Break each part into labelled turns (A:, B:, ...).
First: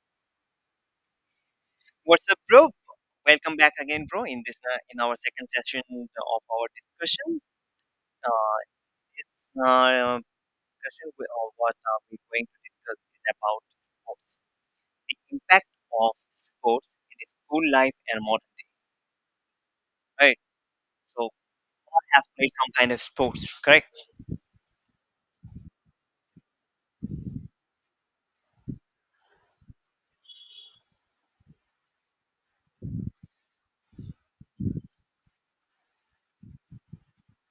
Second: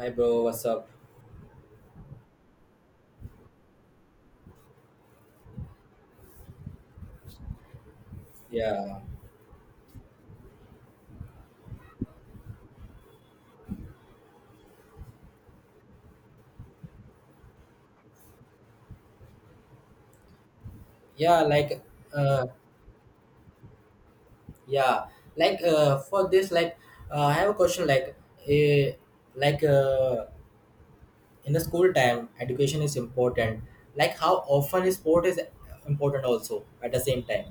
A: Hi bro, what's up?
B: What's up, bro? Welcome back again, bro. In this, in our second session of our discussion, uh,
A: Yeah,
B: this discussion we, what we're going to discuss is about sports, the impact of sports in the school life and modern. Right. So,
A: yeah, like,
B: all have
A: uh,
B: played some kind of sports, correct?
A: yeah, for this, I have a question. Uh, like, uh, in the school time, education is important. Like, how often is sport is important also at the same time?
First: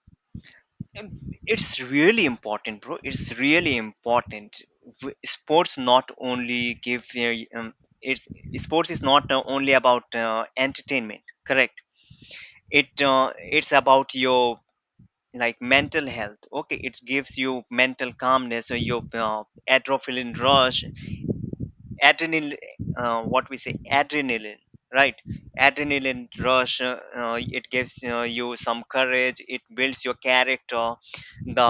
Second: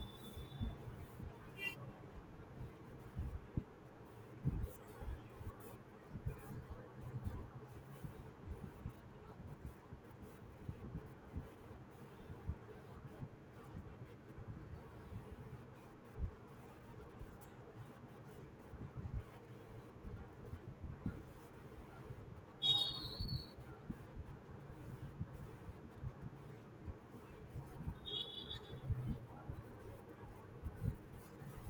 B: Um, It's really important, bro. It's really important. Sports not only give um, it's sports is not only about entertainment, correct? it uh, it's about your, like, mental health. Okay, it gives you mental calmness or your adrenaline rush, adrenaline, what we say, adrenaline, right, adrenaline rush. It gives you some courage. It builds your character, the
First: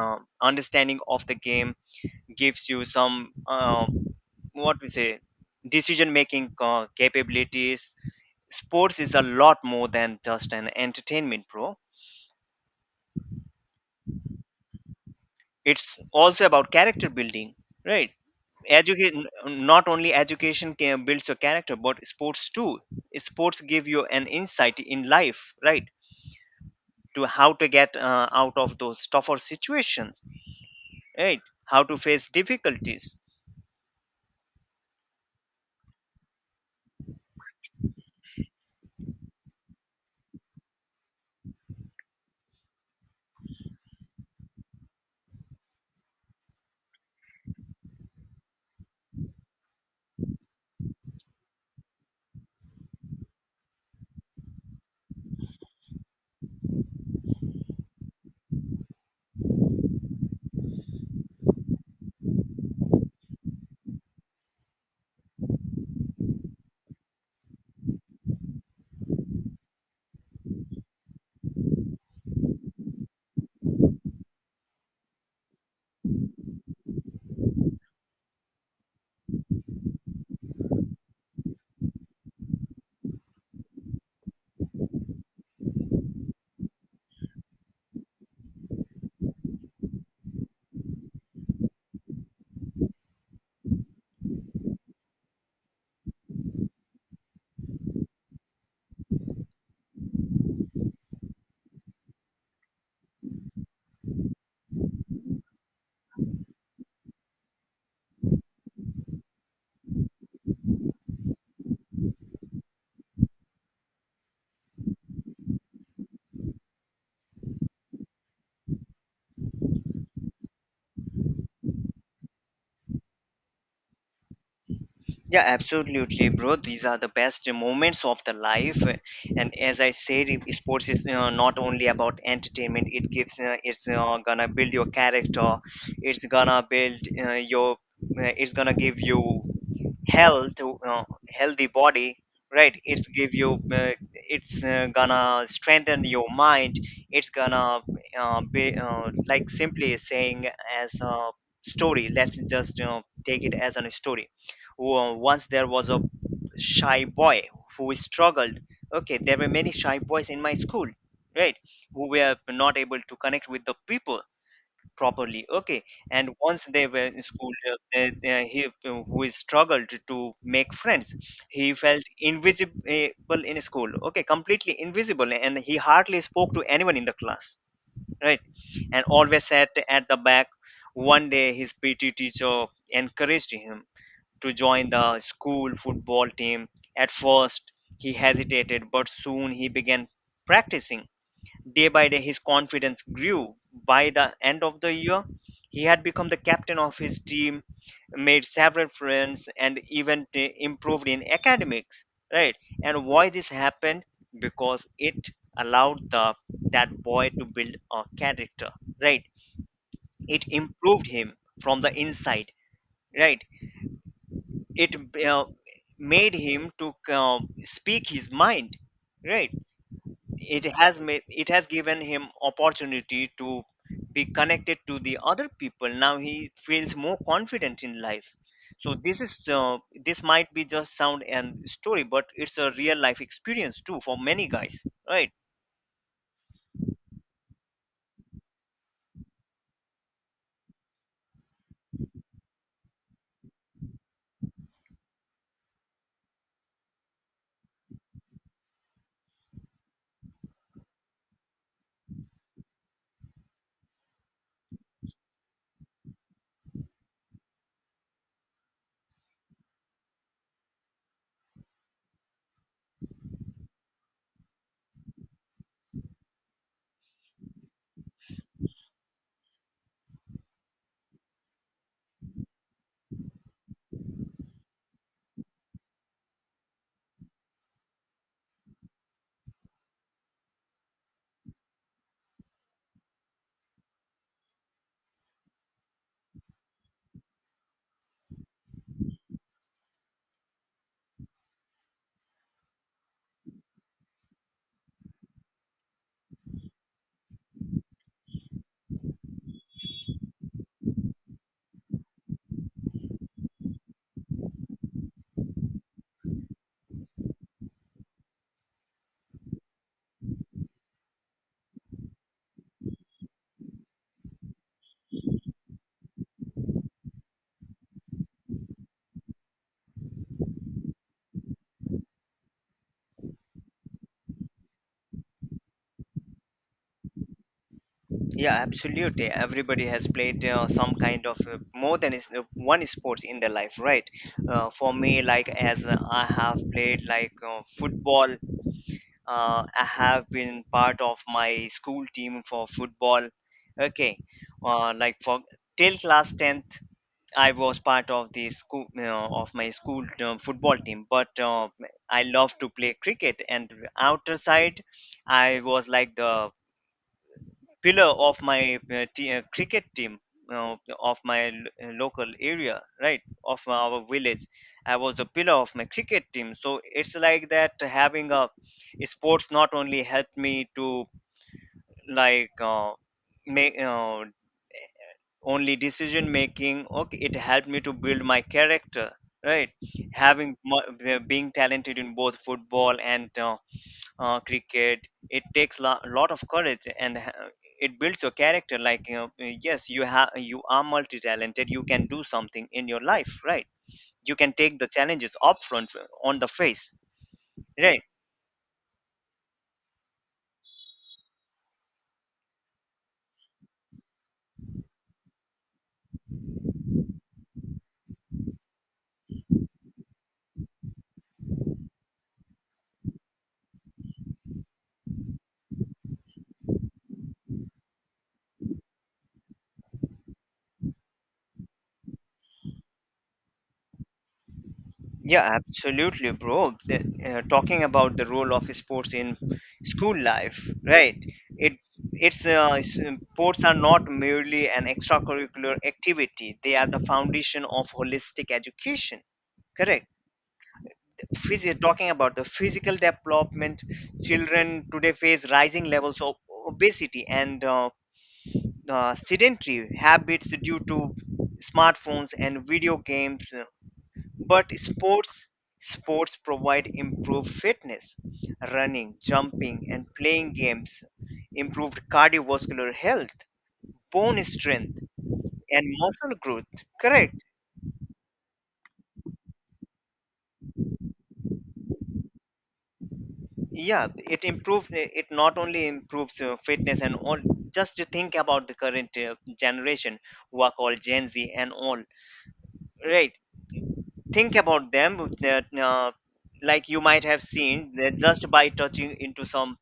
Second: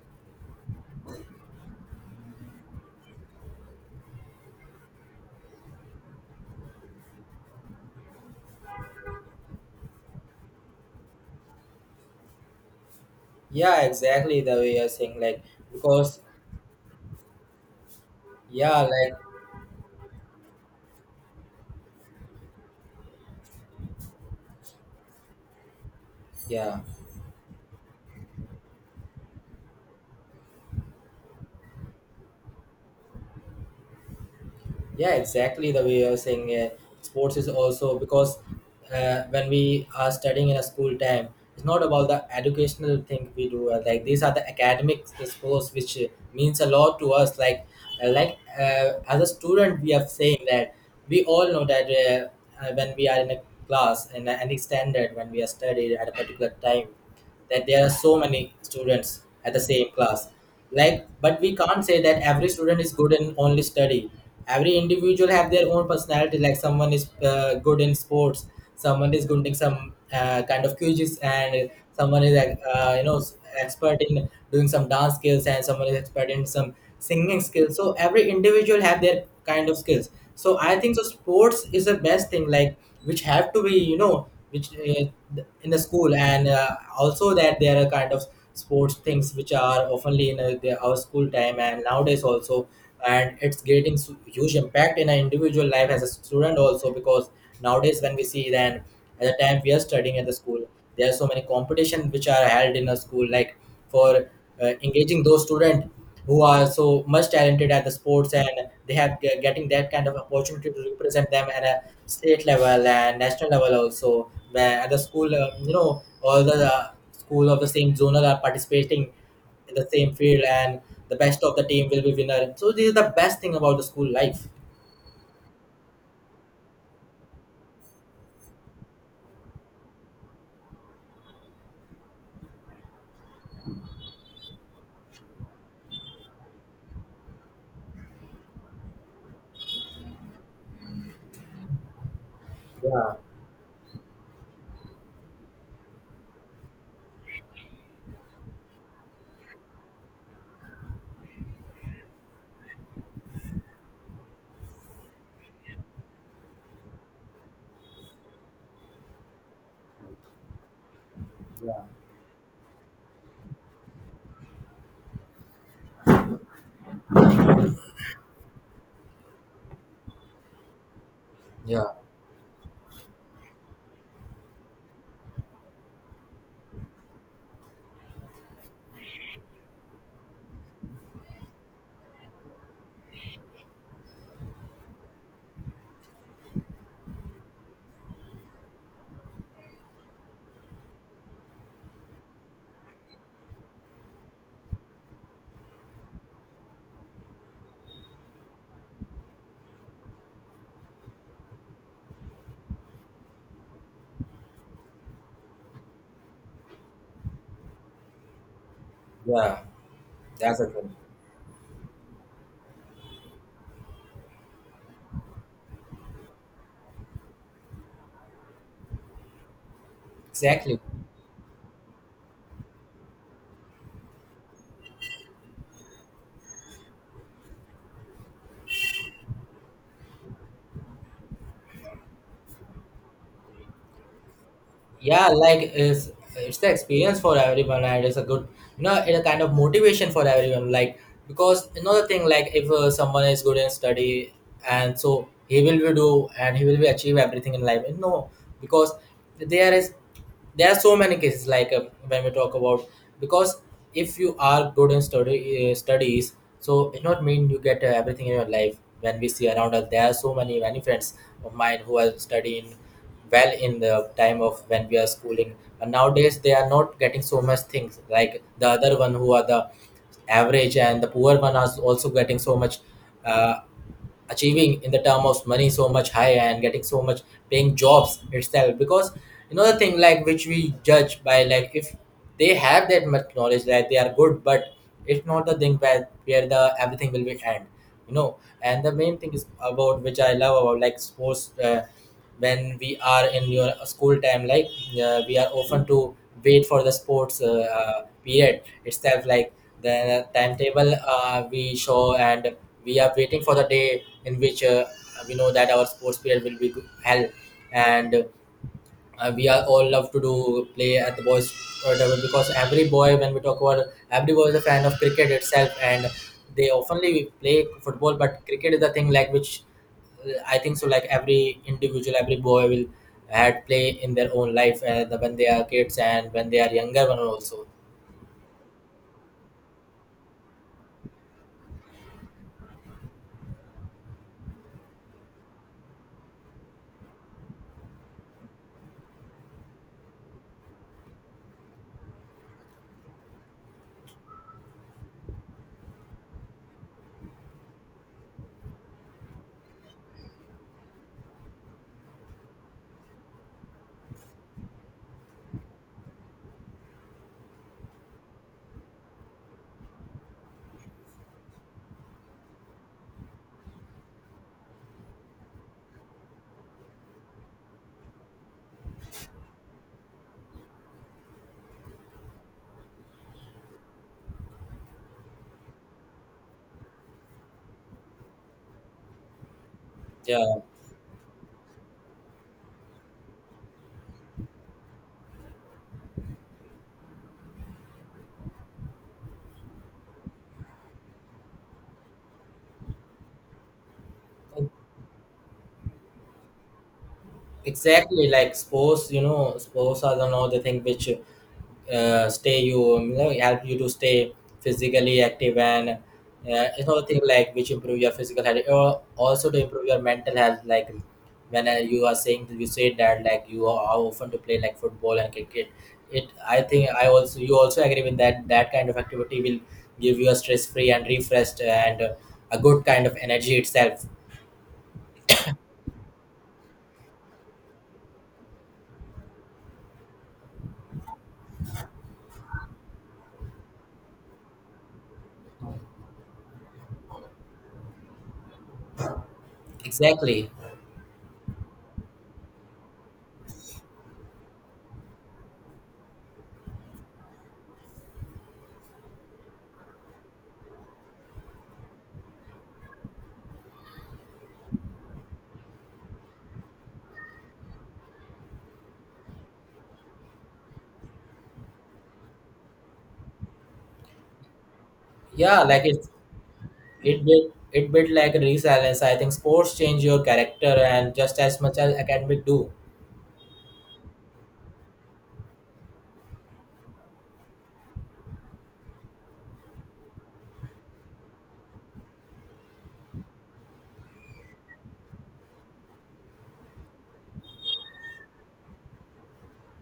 B: understanding of the game, gives you some, what we say, decision making capabilities. Sports is a lot more than just an entertainment, bro.
A: Yeah, exactly the way you're saying.
B: It's
A: Because
B: also about character building, right.
A: yeah, like,
B: Education, not only education can builds your character but sports too. Sports give you an insight in life, right,
A: yeah.
B: to how to get out of those tougher situations, right, how to face difficulties.
A: Yeah, exactly the way you're saying, sports is also because when we are studying in a school time, it's not about the educational thing we do. Like these are the academic sports which means a lot to us. Like, as a student, we are saying that we all know that when we are in a class in any standard, when we are studied at a particular time, that there are so many students at the same class, like, but we can't say that every student is good in only study. Every individual have their own personality, like someone is good in sports, someone is good in some kind of quizzes, and someone is, you know, expert in doing some dance skills, and someone is expert in some singing skills. So every individual have their kind of skills. So I think so sports is the best thing, like, which have to be, you know, which, in the school, and also that there are kind of sports things which are oftenly in our school time and nowadays also. And it's getting huge impact in an individual life as a student also, because nowadays when we see, then at the time we are studying at the school, there are so many competition which are held in a school, like, for engaging those students who are so much talented at the sports, and they have getting that kind of opportunity to represent them at a state level and national level also, where at the school, you know, all the school of the same zonal are participating in the same field, and the best of the team will be winner. So this is the best thing about the school life.
B: Yeah, absolutely, bro. These are the best moments of the life, and as I said, if sports is not only about entertainment. It gives, it's gonna build your character. It's gonna build it's gonna give you health, uh, healthy body, right. It's
A: Yeah,
B: give you, it's gonna strengthen your mind. It's gonna be, like simply saying, as a story, let's just, you know, take it as a story. Once there was a shy boy who struggled. Okay, there were many shy boys in my school, right, who were not able to connect with the people properly. Okay, and once they were in school, he who is struggled to make friends. He
A: yeah,
B: felt invisible in school. Okay, completely invisible, and he hardly spoke to anyone in the class, right, and always sat at the back. One day his PT teacher encouraged him to join the school football team. At first he hesitated, but soon he began practicing. Day by day, his confidence grew. By the end of the year, he had become the captain of his team, made several friends, and even improved in academics. Right? And why this happened? Because it allowed the that boy to build a character. Right?
A: yeah.
B: It
A: That's a good.
B: improved him from the inside. Right? It uh, made him to speak his mind. Right?
A: Exactly.
B: It has given him opportunity to be connected to the other people. Now he feels more confident in life. So this is, this might be just sound and story, but it's a real life experience too for many guys,
A: Yeah,
B: right?
A: like it's the experience for everyone, and it's a good, you know, it's a kind of motivation for everyone. Like, because another thing, like, if someone is good in study, and so he will be do and he will be achieve everything in life? No. Because there is, there are so many cases like, when we talk about, because if you are good in study, studies, so it not mean you get everything in your life. When we see around us, there are so many many friends of mine who are studying well in the time of when we are schooling, and nowadays they are not getting so much things like the other one, who are the average and the poor one, are also getting so much, uh, achieving in the term of money so much higher and getting so much paying jobs itself. Because, you know, the thing like which we judge by, like, if they have that much knowledge that they are good, but it's not the thing where the everything will be end, you know. And the main thing is about which I love about, like, sports. When we are in your school time, like, we are often to wait for the sports period itself, like the timetable we show, and we are waiting for the day in which we know that our sports period will be held. And we are all love to do play at the boys level. Because every boy, when we talk about, every boy is a fan of cricket itself, and they oftenly play football, but cricket is the thing like which, I think so, like every individual, every boy will had play in their own life, when they are kids and when they are younger one also.
B: Yeah, absolutely, everybody has played some kind of, more than one sports in their life, right. For me, like, as I have played, like, football. I have been part of my school team for football. Okay, like for till class 10th, I was part of the school, of my school football team. But, I love to play cricket, and outer side, I was like the pillar of my, cricket team, uh, of my, local area, right, of our village. I was the pillar of my cricket team. So it's like that, having a sports not only helped me to, like, make, only decision making. Okay, it helped me to build my character, right.
A: Yeah,
B: Having being talented in both football and, cricket, it takes a lot of courage and it builds your character, like, you know, yes you have, you are multi-talented, you can do something in your life, right. You can take the challenges up front, on the face, right.
A: exactly, like sports, you know, sports are the another thing which stay you, you know, help you to stay physically active, and you know, thing like which improve your physical health or also to improve your mental health. Like, when you are saying, you said that, like, you are how often to play, like, football and cricket, it, I think, I also, you also agree with that, that kind of activity will give you a stress free and refreshed and a good kind of energy itself.
B: Yeah, absolutely, bro. The- Talking about the role of sports in school life, right, it it's uh, s- sports are not merely an extracurricular activity. They are the foundation of holistic education, correct.
A: Exactly.
B: Physio, talking about the physical development, children today face rising levels of obesity and, sedentary habits due to smartphones and video games. But sports provide improved fitness, running, jumping and playing games, improved cardiovascular health, bone strength
A: Yeah, like
B: and
A: it
B: muscle growth,
A: it
B: correct.
A: did it bit like resilience. I think sports change your character and just as much as academic do.
B: Yeah, it improves. It not only improves fitness and all. Just to think about the current generation, who are called gen z and all, right. Think about them that, like, you might have seen that just by touching into some,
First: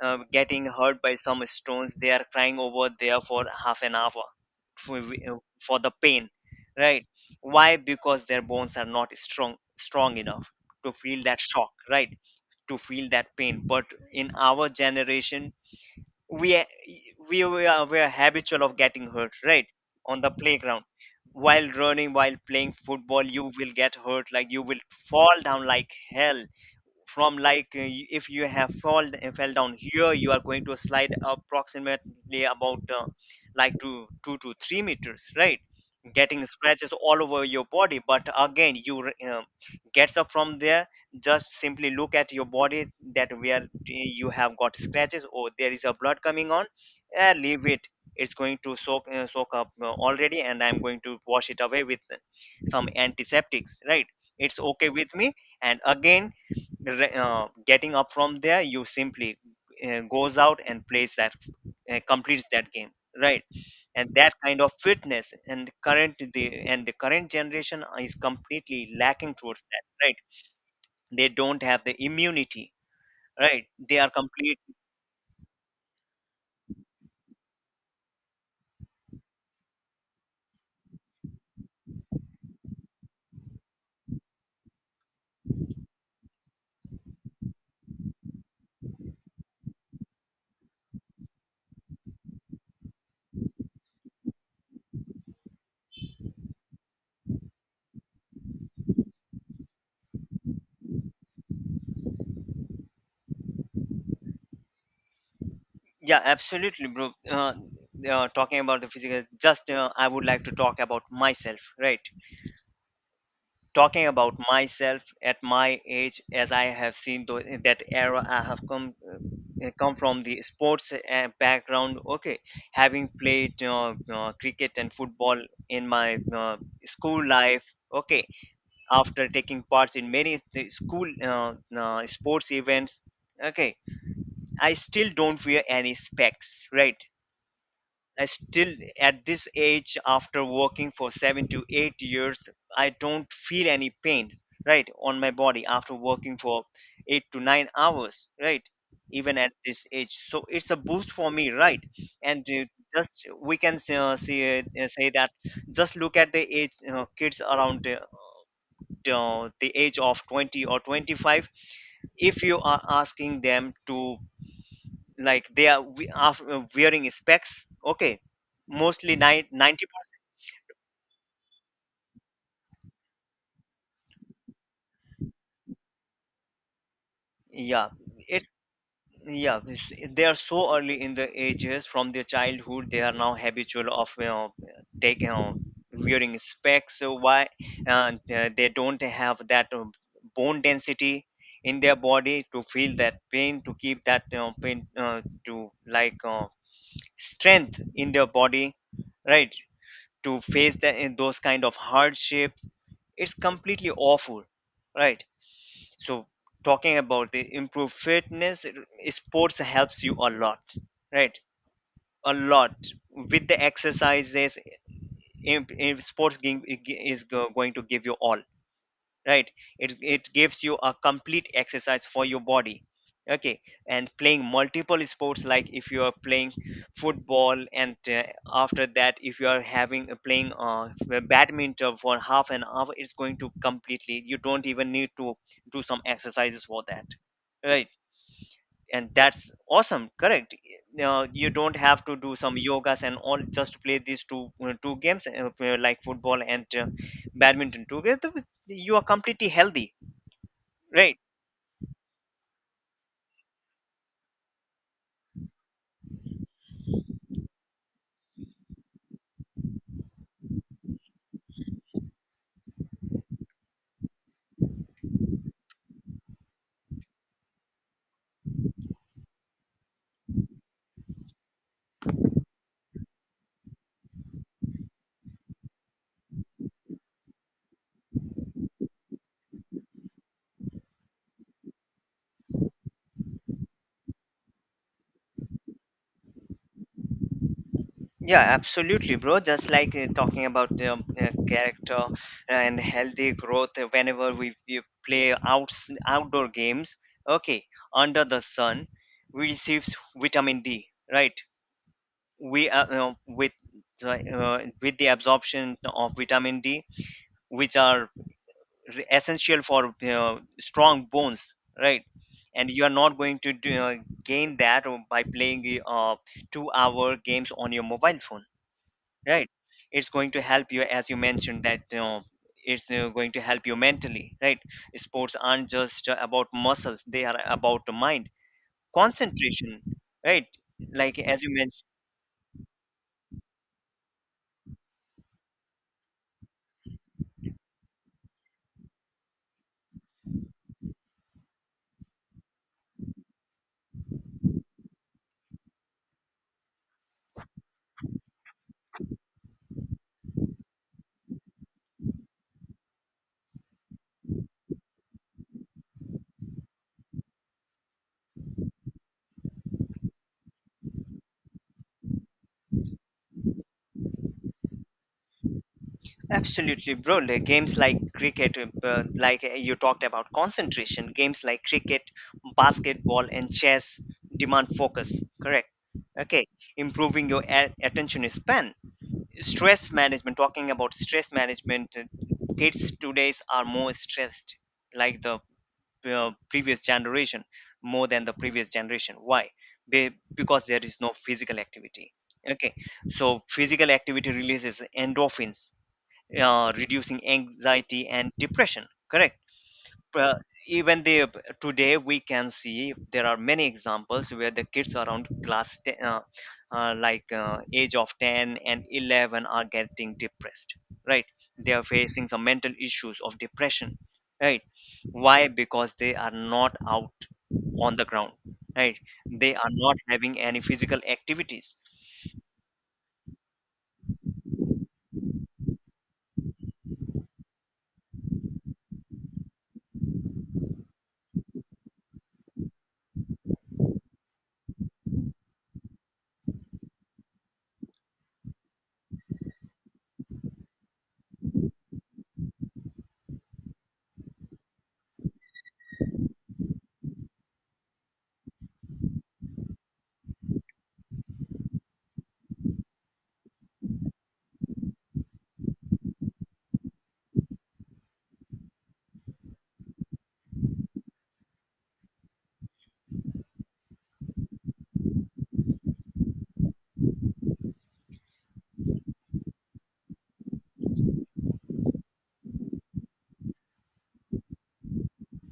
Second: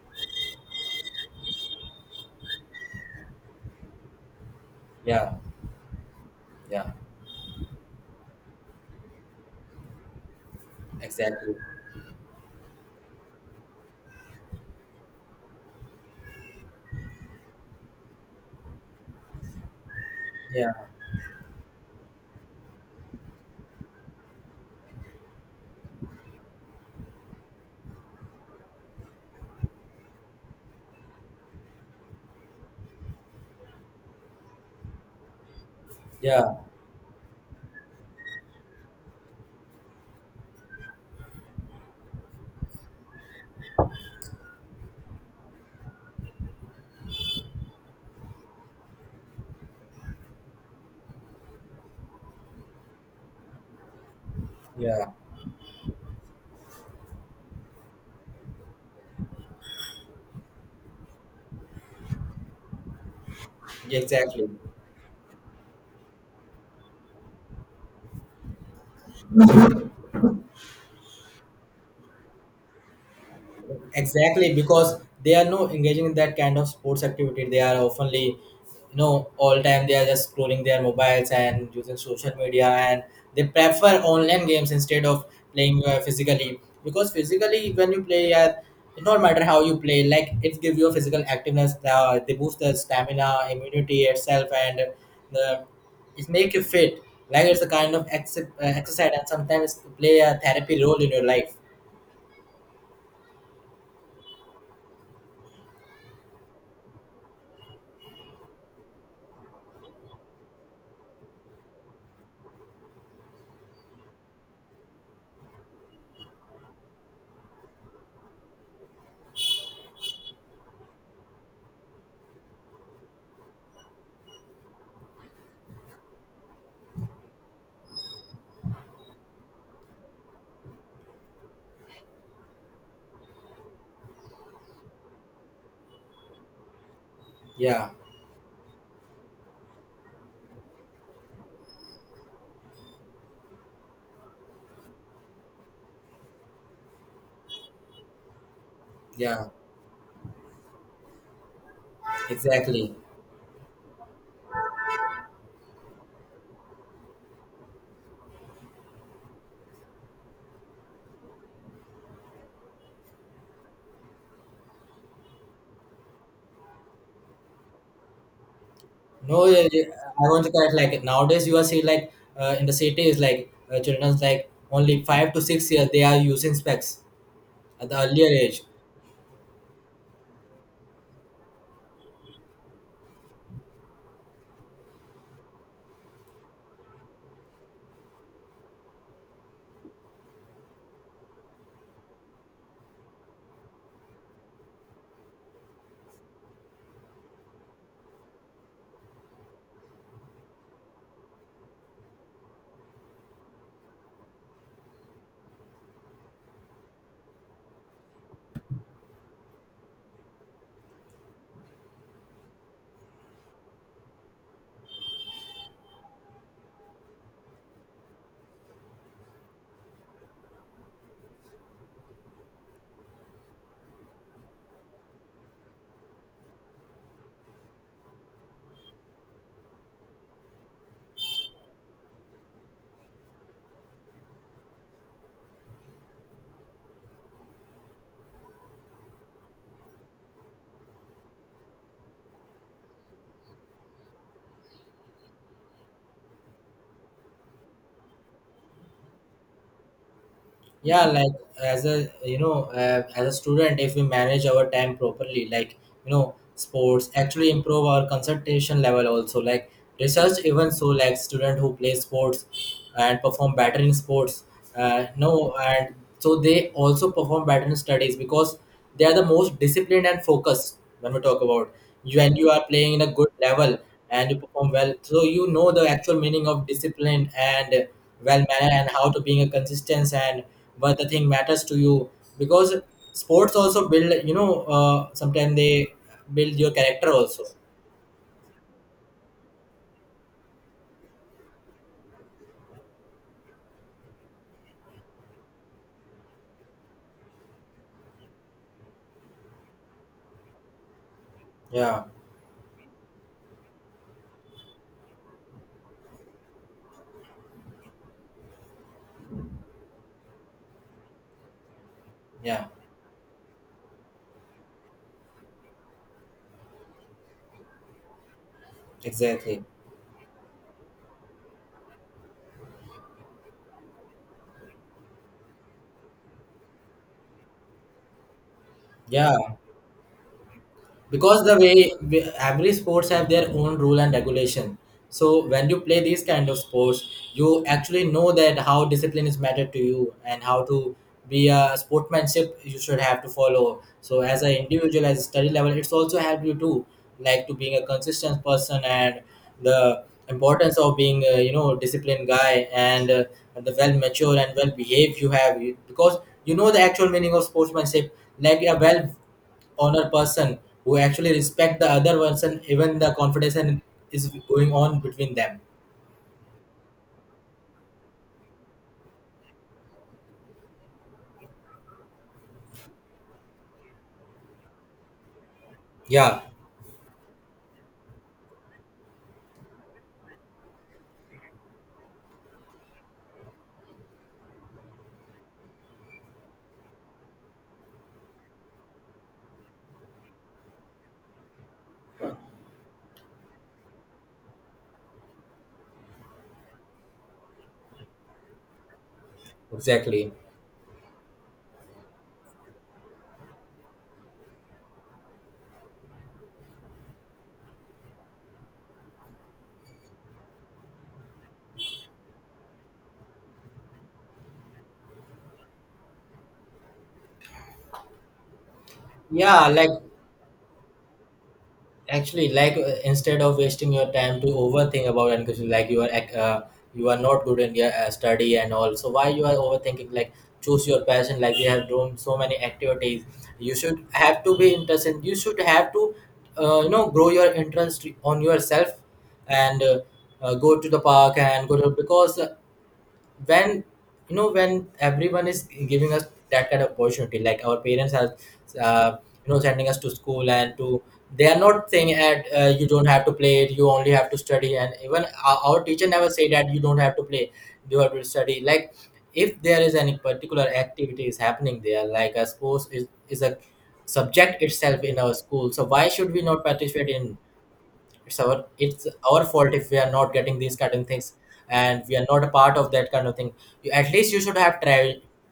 B: getting hurt by some stones, they are crying over there for half an hour, for,
A: Yeah,
B: for the pain,
A: yeah,
B: right. Why? Because their bones are not strong enough to feel that
A: exactly.
B: shock, right, to feel that pain. But in our generation, we a- we we are habitual of getting hurt, right, on the
A: Yeah,
B: playground. While running, while playing football, you will get hurt, like you will fall down like hell, from, like, if you have fall fell down here, you are going to slide approximately about, like, 2 to 3 meters, right, getting
A: yeah,
B: scratches all over your body, but again you, gets up from there. Just simply look at your body, that where, you have got scratches or there is a blood coming on, leave it, it's going to soak, soak up, already, and I'm going to wash it away with some antiseptics, right. It's okay
A: yeah,
B: with me. And again, getting up from there, you simply goes out and plays that, completes that game, right. And that
A: exactly.
B: kind of fitness, and current the and the current generation is completely lacking towards that, right. They don't have the immunity, right, they are
A: Exactly,
B: complete.
A: because they are no engaging in that kind of sports activity. They are oftenly, you know, all time they are just scrolling their mobiles and using social media, and they prefer online games instead of playing physically. Because physically, when you play, it don't matter how you play, like, it gives you a physical activeness. They boost the stamina, immunity itself, and the it make you fit. Like, it's a kind of exercise, and sometimes play a therapy role in your life.
B: Yeah, absolutely, bro. Talking about the physical, just, I would like to talk about myself, right. Talking about myself at my age, as I have seen that era, I have come, come from the sports background. Okay, having played, cricket and football in my, school life, okay, after taking parts in many school sports events, okay, I still don't wear any specs, right.
A: Yeah,
B: I still, at this age, after working for 7 to 8 years, I don't feel any pain, right, on my body after working for 8 to 9 hours, right, even
A: yeah.
B: at this age. So it's a boost for me, right? And,
A: Exactly.
B: just we can, see, say that, just look at the age, kids around, the age of 20 or 25. If you are asking them to, like, they are we are wearing specs. Okay, mostly nine
A: No, yeah, yeah,
B: ninety.
A: yeah. I want to correct. Like, nowadays, you are seeing, like, in the cities, like, children's, like, only 5 to 6 years they are using specs
B: 90,
A: at
B: yeah.
A: the earlier
B: it's
A: age.
B: yeah, it's- they are so early in the ages. From their childhood they are now habitual of, you know, taking on wearing specs. So why? They don't have that, bone density in their body to feel that pain, to keep that, you know, pain, to, like, strength in their body, right, to face that, those kind of hardships. It's completely awful, right. So, talking about the improved fitness, sports helps you a lot, right, a lot. With the exercises, sports game is going to give you all, right. It gives you a complete exercise for your body. Okay, and playing multiple sports, like if you are playing football and, after that, if you are having, playing, badminton for half an hour, it's going to completely, you don't even need to do some exercises for that, right. And that's awesome, correct. Now you don't have to do some yogas and all, just play these two games, like football and, badminton together, you are completely healthy.
A: Yeah,
B: Right.
A: like, as a, you know, as a student, if we manage our time properly, like, you know, sports actually improve our concentration level also. Like, research even so, like, student who play sports and perform better in sports, no, and so they also perform better in studies, because they are the most disciplined and focused. When we talk about, you, and you are playing in a good level and you perform well, so you know the actual meaning of discipline and well mannered, and how to being a consistent, and what the thing matters to you. Because sports also build, you know, sometimes they build your character also.
B: Yeah, absolutely, bro. Just like, talking about, character and healthy growth, whenever we play outs outdoor games, okay, under the sun, we receives vitamin D, right?
A: Yeah,
B: We, with the absorption of vitamin D, which are essential for strong bones, right?
A: yeah,
B: And you are not going to gain that by playing two-hour games on your mobile phone, right?
A: exactly.
B: It's going to help you, as you mentioned, that it's going to help you mentally, right? Sports aren't just about muscles, they are about the mind,
A: Yeah,
B: concentration, right? Like as
A: because
B: you
A: the
B: mentioned.
A: every sports have their own rule and regulation. So when you play these kind of sports, you actually know that how discipline is matter to you, and how to be a sportsmanship you should have to follow. So as an individual, as a study level, it's also help you too, like, to being a consistent person, and the importance of being a, you know, disciplined guy, and the well mature and well behaved you have because you know the actual meaning of sportsmanship. Like a well honor person, who actually respect the other person, even the confidence is going on between them.
B: Absolutely, bro. Like, games like cricket, you talked about concentration. Games like cricket, basketball and chess demand focus, correct?
A: Yeah,
B: Okay. Improving your attention span, stress management. Talking about stress management, kids today's are more stressed, like the previous generation, more than the previous generation. Why? Because there is no physical activity. Okay, so physical activity releases endorphins, reducing anxiety and depression, correct?
A: exactly.
B: But even the today, we can see there are many examples where the kids around class 10, age of 10 and 11 are getting depressed, right? They are facing some mental issues of depression, right? Why? Because they are not out on the ground, right? They
A: Yeah,
B: are
A: like,
B: not having any physical activities.
A: actually, like, instead of wasting your time to overthink about and question, like, you are you are not good in your study and all, so why you are overthinking? Like, choose your passion. Like, we have done so many activities, you should have to be interested, you should have to, you know, grow your interest on yourself, and go to the park and go to, because, when you know, when everyone is giving us that kind of opportunity, like our parents are, uh, you know, sending us to school and to, they are not saying that you don't have to play, you only have to study. And even our teacher never say that you don't have to play, you have to study. Like, if there is any particular activity is happening there, like a sports is a subject itself in our school, so why should we not participate in? It's our it's our fault if we are not getting these kind of things, and we are not a part of that kind of thing. You, at least you should have travel.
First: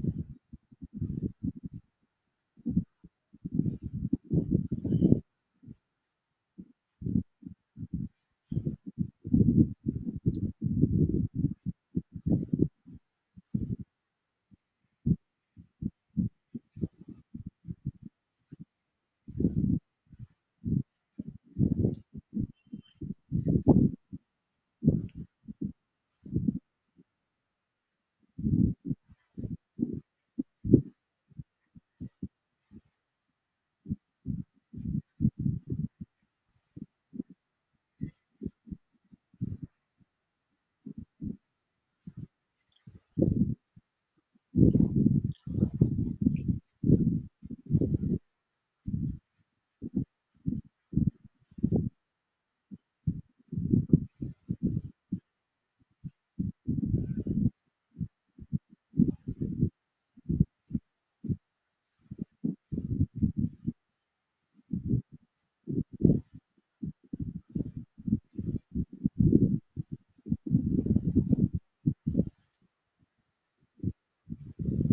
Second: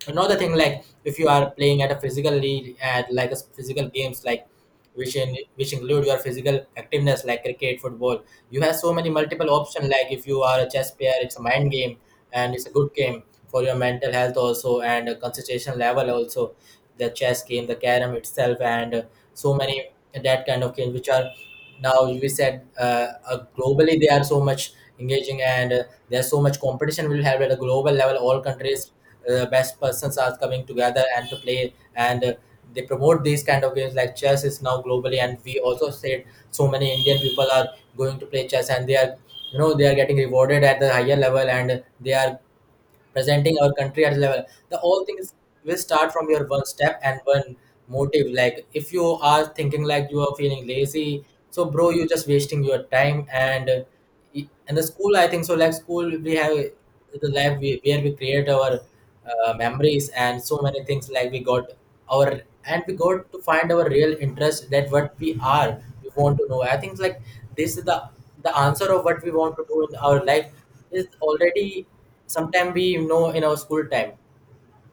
A: Another thing, like, if you are playing at a physical league, at like a physical games, like which in which include your physical activeness, like cricket, football, you have so many multiple options. Like if you are a chess player, it's a mind game, and it's a good game for your mental health also, and a concentration level also. The chess game, the carom itself, and so many that kind of game, which are, now you said, globally they are so much engaging, and there's so much competition we'll have at a global level. All countries best persons are coming together and to play, and they promote these kind of games, like chess is now globally, and we also said so many Indian people are going to play chess, and they are, you know, they are getting rewarded at the higher level, and they are Presenting our country at the level. The whole thing is will start from your one step and one motive. Like if you are thinking like you are feeling lazy, so bro, you're just wasting your time. And the school, I think so. Like school, we have the where we create our memories and so many things like we got to find our real interest that what we want to know. I think like this is the answer of what we want to do in our life is already sometime we know in our school time.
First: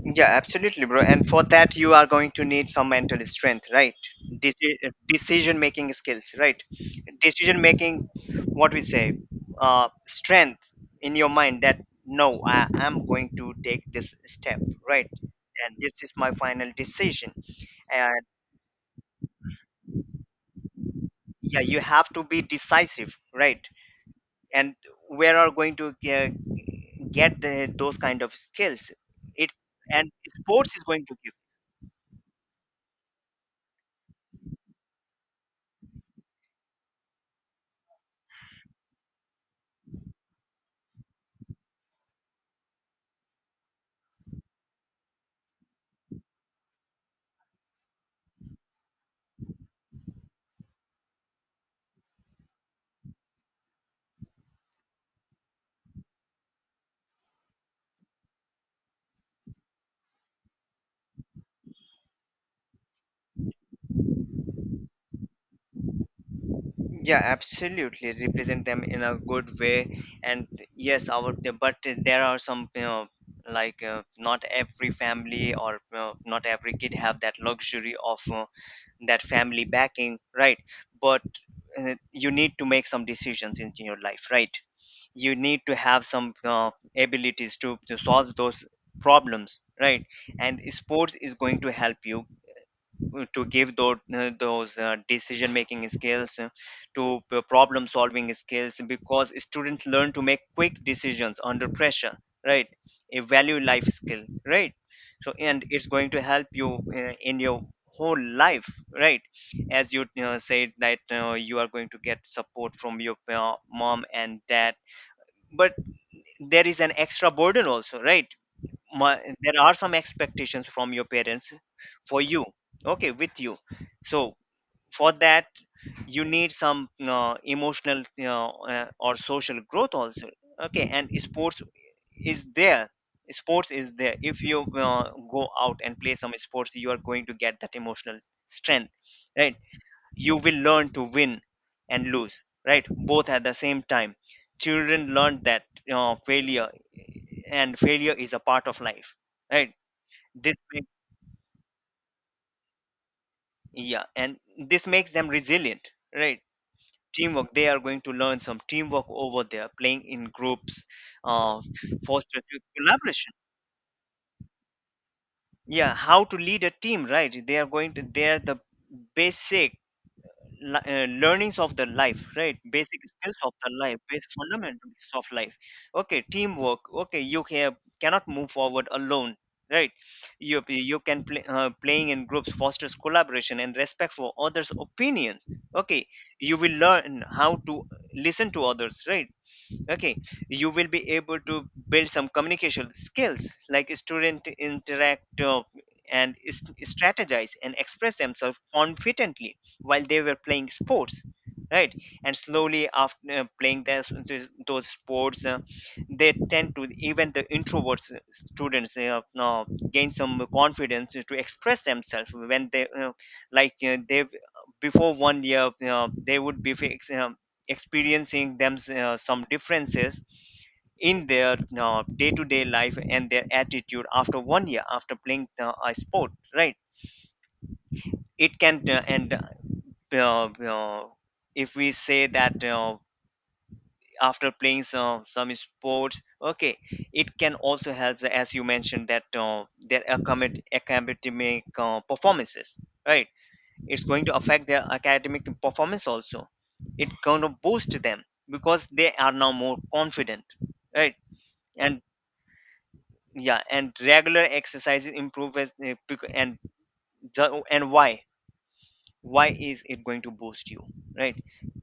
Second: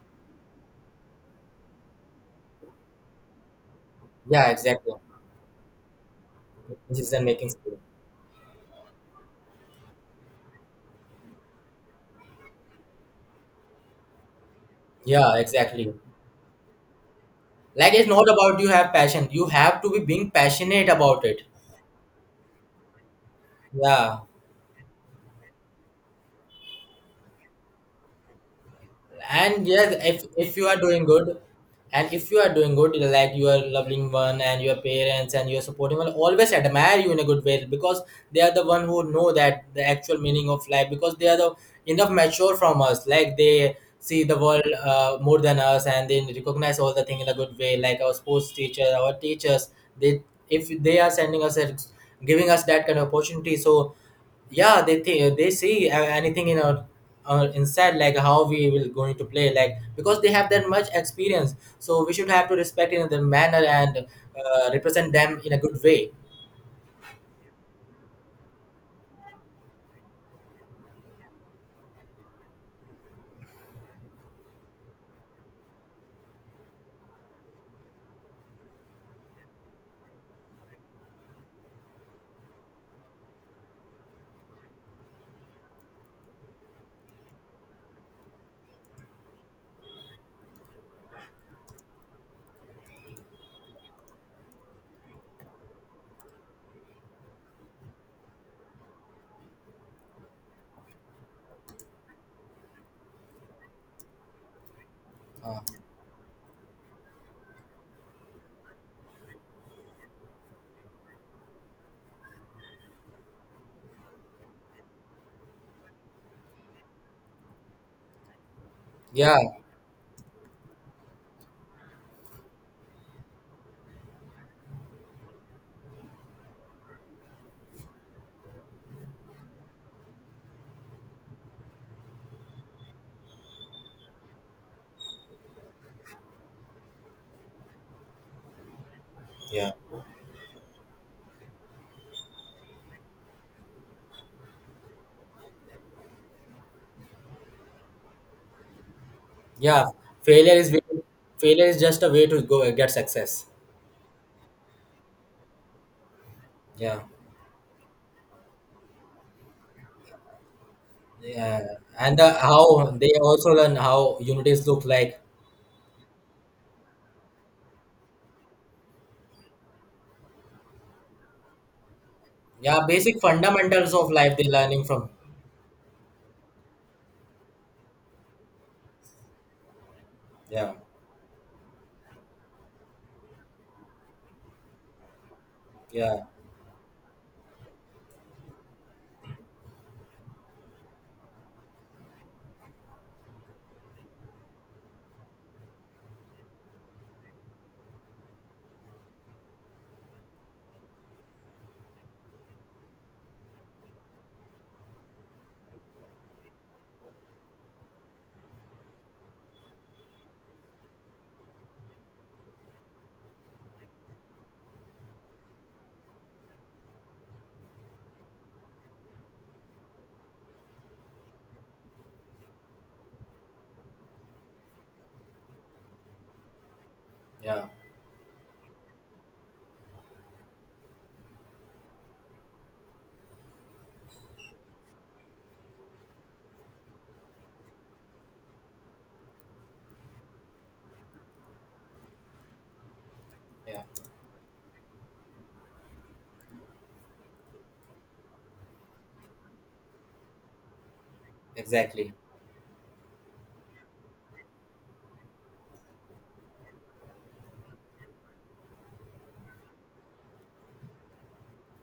B: Yeah, absolutely, bro. And for that, you are going to need some mental strength, right?
A: Yeah,
B: Deci-
A: exactly.
B: decision making skills, right?
A: Decision making
B: Decision
A: skill.
B: making, what we say, strength in your mind that no, I am going to take this step, right?
A: Yeah,
B: And
A: exactly.
B: this is my final decision.
A: Like it's
B: And
A: not about you have passion, you have to be being passionate about it.
B: yeah, you have to be decisive, right?
A: Yeah.
B: And where are going to get the, those kind of skills? It's,
A: And yes,
B: and
A: if you are
B: sports is
A: doing
B: going to
A: good,
B: give.
A: and if you are doing good, like your loving one and your parents and your supporting one always admire you in a good way, because they are the one who know that the actual meaning of life, because they are the enough mature from us, like they see the world more than us and they recognize all the thing in a good way, like our sports teacher, our teachers, they, if they are giving us that kind of opportunity, so yeah, they think, they see anything in our inside, like how we will going to play, like because they have that much experience, so we should have to respect in the manner and represent them in a good way.
B: Yeah, absolutely, represent them in a good way. And yes, our the- but there are some, you know, like not every family, or you know, not every kid have that luxury of that family backing, right? But you need to make some decisions in your life, right? You need to have some abilities to solve those problems, right? And sports is going to help you to give those decision making skills, to problem solving skills, because students learn to make quick decisions under pressure, right? A value life skill, right? So,
A: uh,
B: and it's going to help you in your whole life, right? As you, said that you are going to get support from your mom and dad. But there is an extra burden also, right? My,
A: yeah.
B: there are some expectations from your parents for you, okay, with you. So for that, you need some emotional, you or social growth also. Okay, and sports is there. Sports is there. If you go out and play some sports, you are going to get that emotional strength, right?
A: Yeah.
B: You will learn to win and lose, right, both at the same time. Children learn that you failure, and failure is a part of life, right?
A: Yeah.
B: this
A: failure is
B: make,
A: way- Failure is just a way to go get success.
B: yeah, and this makes them resilient, right?
A: Yeah.
B: Teamwork, they are going to learn some teamwork over there, playing in groups.
A: Yeah.
B: Uh,
A: And the,
B: fosters
A: how they
B: collaboration.
A: also learn how unities look like.
B: Yeah, how to lead a team, right? They are going to, they are the basic learnings of the life, right?
A: Yeah,
B: Basic
A: basic
B: skills of the
A: fundamentals
B: life,
A: of
B: basic
A: life they're learning
B: fundamentals
A: from.
B: of life. Okay, teamwork. Okay, you can, cannot move forward alone, right? you
A: Yeah.
B: you can play, playing in groups fosters collaboration and respect for others opinions. Okay,
A: Yeah.
B: you will learn how to listen to others, right? Okay, you will be able to build some communication skills, like student interact, and strategize and express themselves confidently while they were playing sports, right? And slowly after playing those sports, they tend to, even the introverts students, gain some confidence to express themselves when they they before one year, they would be fixed experiencing them some differences in their day-to-day life, and their attitude after one year after playing a sport, right?
A: Yeah.
B: It can and uh, uh, if we say that, after playing some sports, okay, it can also help, as you mentioned, that their academic performances, right?
A: Yeah,
B: It's going to affect their academic performance also. It kind of boosts them because they are now more confident, right? And
A: exactly.
B: yeah, and regular exercises improves, eh, bec- and and why is it going to boost you, right?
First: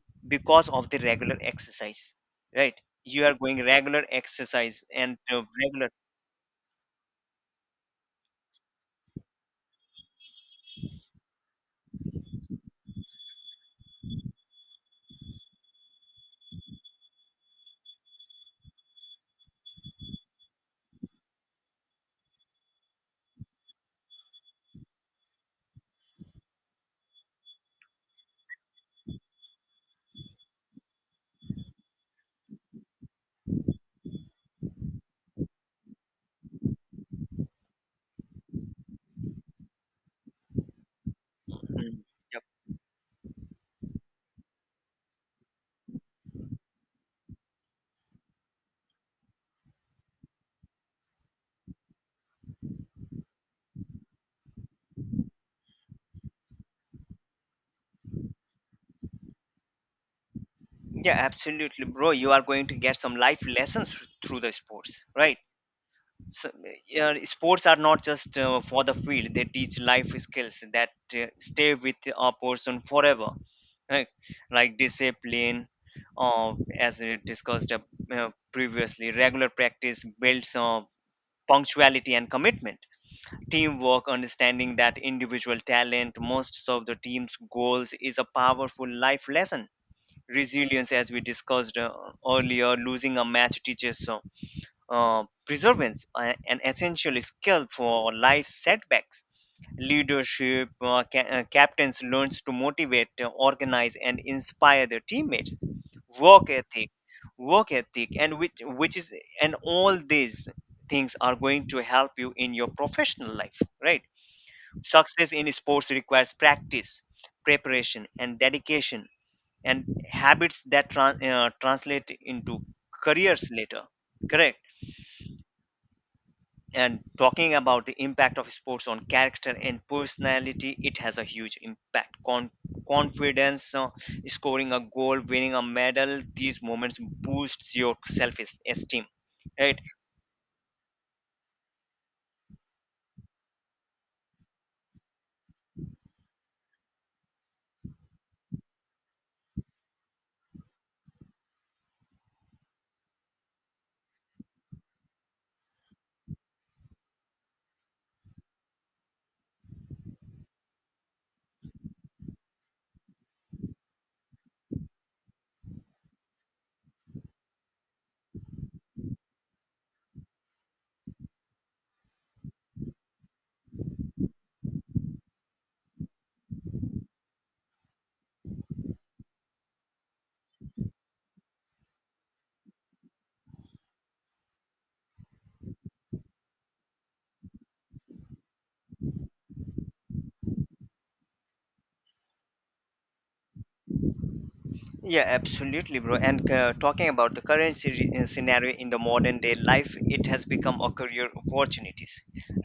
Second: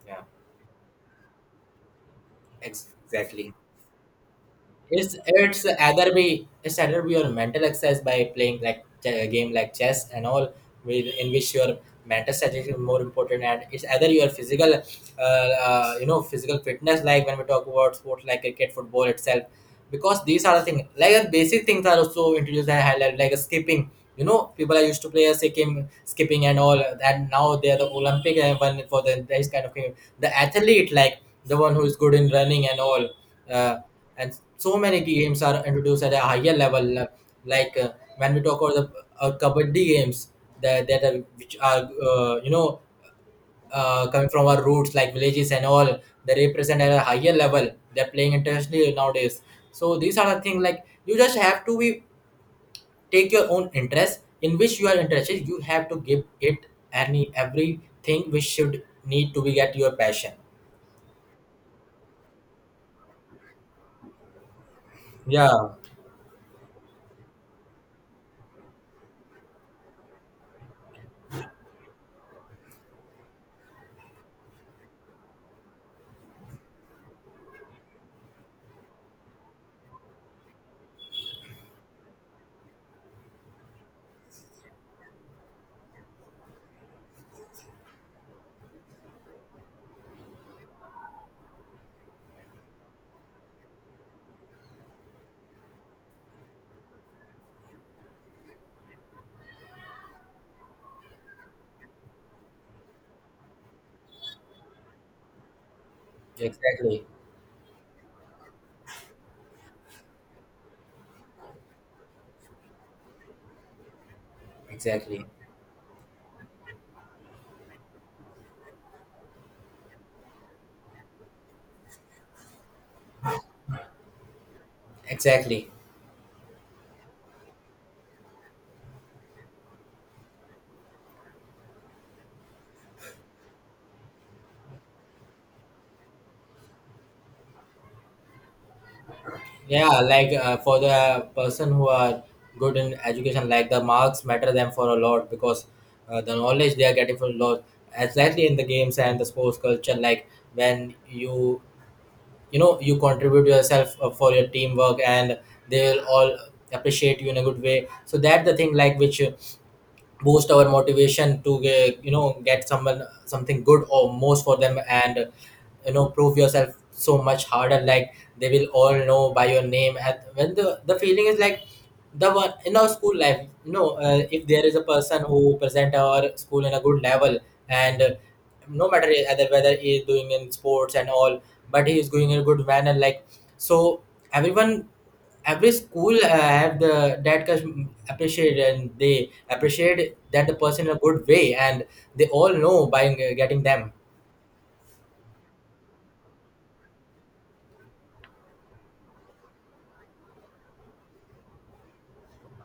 A: Yeah,
B: Because of the regular exercise, right? You are
A: exactly.
B: going regular exercise
A: it's
B: and
A: it's
B: regular.
A: either be it's either be your mental exercise by playing like a game like chess and all, with in which your mental strategy is more important, and it's either your physical, you know, physical fitness, like when we talk about sports like cricket, football itself, because these are the things like the basic things are also introduced and highlight like skipping. You know, people are used to play a skipping and all, and now they are the Olympic and one for the this kind of game. The athlete like the one who is good in running and all. Uh, and so many games are introduced at a higher level like uh, when we talk about the kabaddi games which are,
B: Mm, yep.
A: you know, coming from our roots like villages and all. They represent at a higher level, they're playing internationally nowadays. So these are the things like you just have to be, take your own interest in which you are interested, you have to give it, any everything which should need to be at your passion.
B: Yeah, absolutely, bro, you are going to get some life lessons through the sports, right?
A: Yeah,
B: So, sports are not just for the field, they teach life skills that stay with a person forever, right? Like discipline, as we discussed previously, regular practice builds punctuality and commitment. Teamwork, understanding that individual talent most of the team's goals is a powerful life lesson. Resilience, as we discussed earlier, losing a match teaches preservance, an essential skill for life setbacks. Leadership, captains learns to motivate, organize, and inspire their teammates. Work ethic,
A: exactly.
B: work ethic, and which is, and all these things are going to help you in your professional life, right?
A: Exactly.
B: Success in sports requires practice, preparation, and dedication, and habits that translate into careers later. Correct.
A: Exactly.
B: And talking about the impact of sports on character and personality, it has a huge impact. Confidence, scoring a goal, winning a medal, these moments boosts your self esteem, right?
A: Yeah, like for the person who are good in education, like the marks matter them for a lot, because the knowledge they are getting for a lot, exactly, in the games and the sports culture. Like when you know, you contribute yourself for your teamwork, and they'll all appreciate you in a good way. So that the thing like which boost our motivation to get, you know, get someone something good or most for them, and you know prove yourself so much harder, like they will all know by your name. And when the feeling is like the one in our school life, you know, if there is a person who present our school in a good level, and no matter either whether he is doing in sports and all, but he is going in a good manner, like, so, everyone, every school have the that can appreciate, and they appreciate that the person in a good way, and they all know by getting them.
B: Yeah, absolutely, bro. And talking about the current scenario in the modern day life, it has become a career opportunities,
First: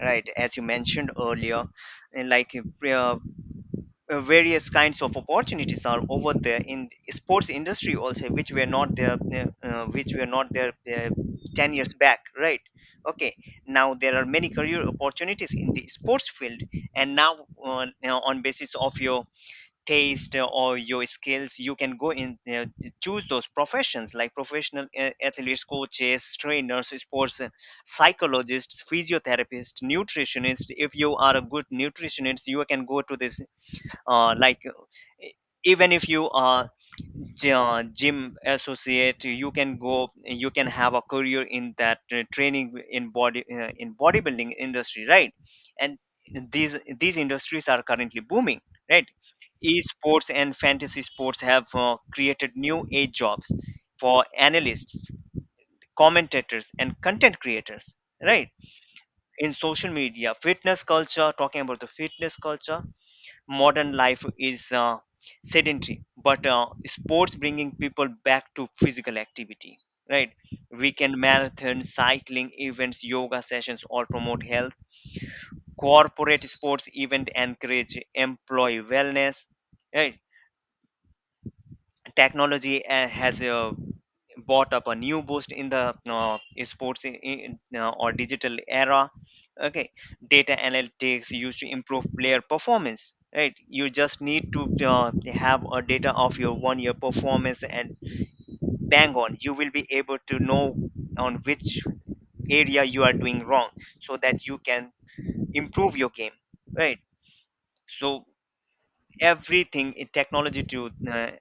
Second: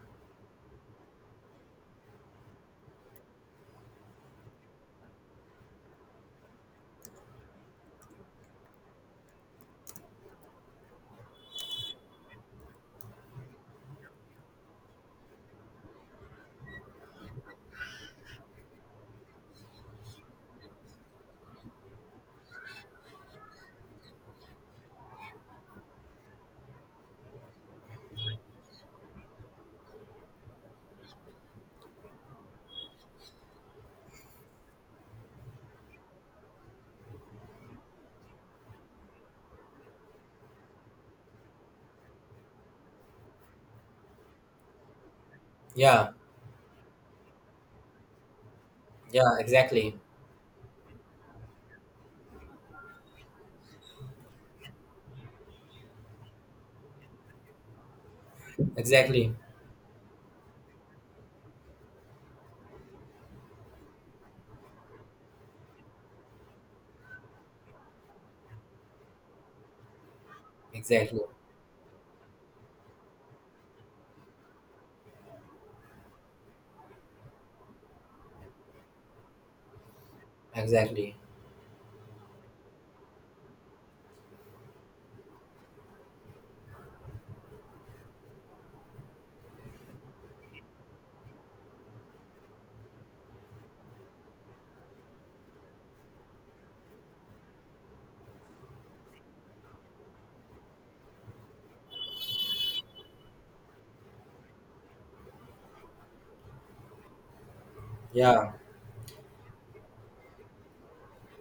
B: right, as you mentioned earlier? And like uh, various kinds of opportunities are over there in sports industry also, which were not there which were not there 10 years back, right? Okay, now there are many career opportunities in the sports field. And now, on you know, on basis of your taste or your skills, you can go in, choose those professions, like professional athletes, coaches, trainers, sports psychologists, physiotherapists, nutritionists. If you are a good nutritionist, you can go to this, uh, like uh, e- even if you are gym associate, you can go, you can have a career in that training in body, in bodybuilding industry, right? And
A: Yeah.
B: these industries are currently booming, right?
A: Yeah, exactly.
B: Esports and fantasy sports have created new age jobs for analysts, commentators and content creators, right?
A: Exactly.
B: In social media fitness culture, talking about the fitness culture, modern life is sedentary, but sports bringing people back to physical activity, right? Weekend
A: Exactly.
B: marathons, cycling events, yoga sessions, all promote health. Corporate sports event encourage employee wellness, right?
A: Exactly.
B: Technology has bought up a new boost in the sports in, or digital era. Okay, data analytics used to improve player performance, right? You just need to have a data of your one year performance, and bang on, you will be able to know on which area you are doing wrong, so that you can improve your game, right? So
A: Yeah.
B: everything in technology to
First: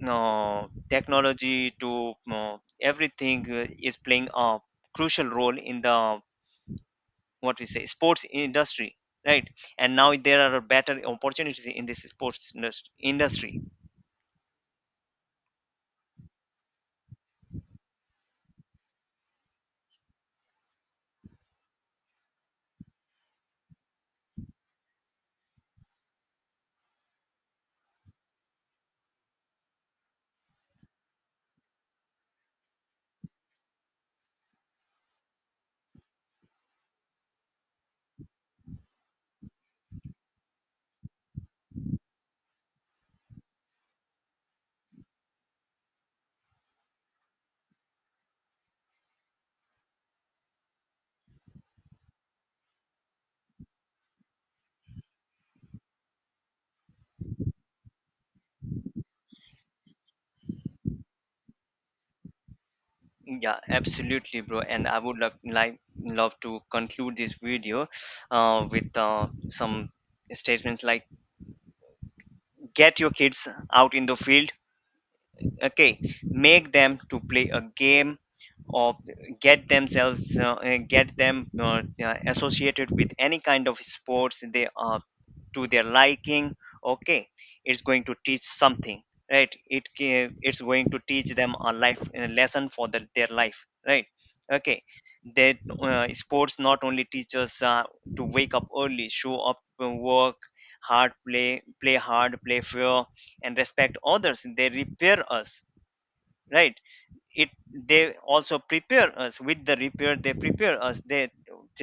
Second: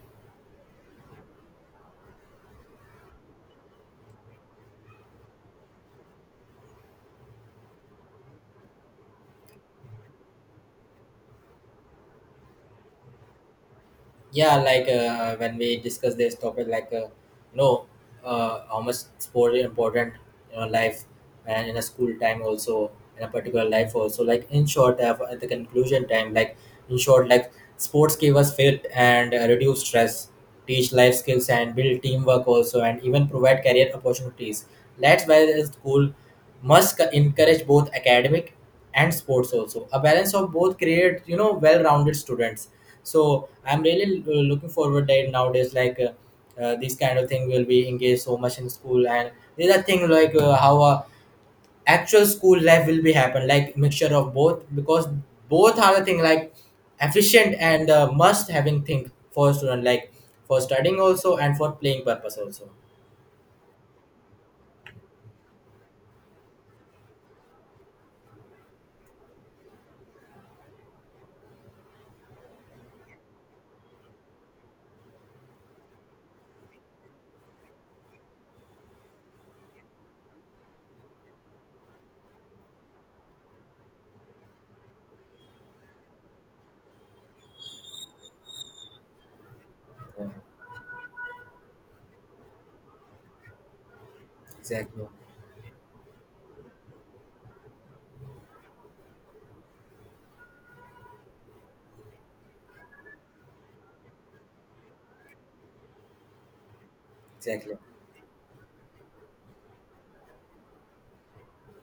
B: no, technology to no, everything is playing a crucial role in the, what we say, sports industry, right? And now there are better opportunities in this industry.
A: Yeah, like when we discuss this topic, like you know, how much sport is important in our life, and in a school time also, in a particular life also, like in short, at the conclusion time, like in short, like sports keep us fit and reduce stress, teach life skills and build teamwork also, and even provide career opportunities. That's why the school must encourage both academic and sports also. A balance of both create, you know, well-rounded students. So I'm really looking forward that nowadays, like this kind of thing will be engaged so much in school. And these are things like how actual school life will be happen, like mixture of both, because both are the thing like efficient and must having thing for student, like for studying also and for playing purpose also.
B: Yeah, absolutely, bro. And I would like love to conclude this video with some statements like, get your kids out in the field, okay, make them to play a game, or get themselves, get them, associated with any kind of sports they are to their liking. Okay, it's going to teach something, right?
A: Yeah,
B: It's going to teach them a life a lesson for the, their life, right? Okay,
A: exactly,
B: that sports not only teach us to wake up early, show up, work hard, play play hard, play fair, and respect others. They repair us, right? It,
A: exactly.
B: they also prepare us with the repair. They prepare us, they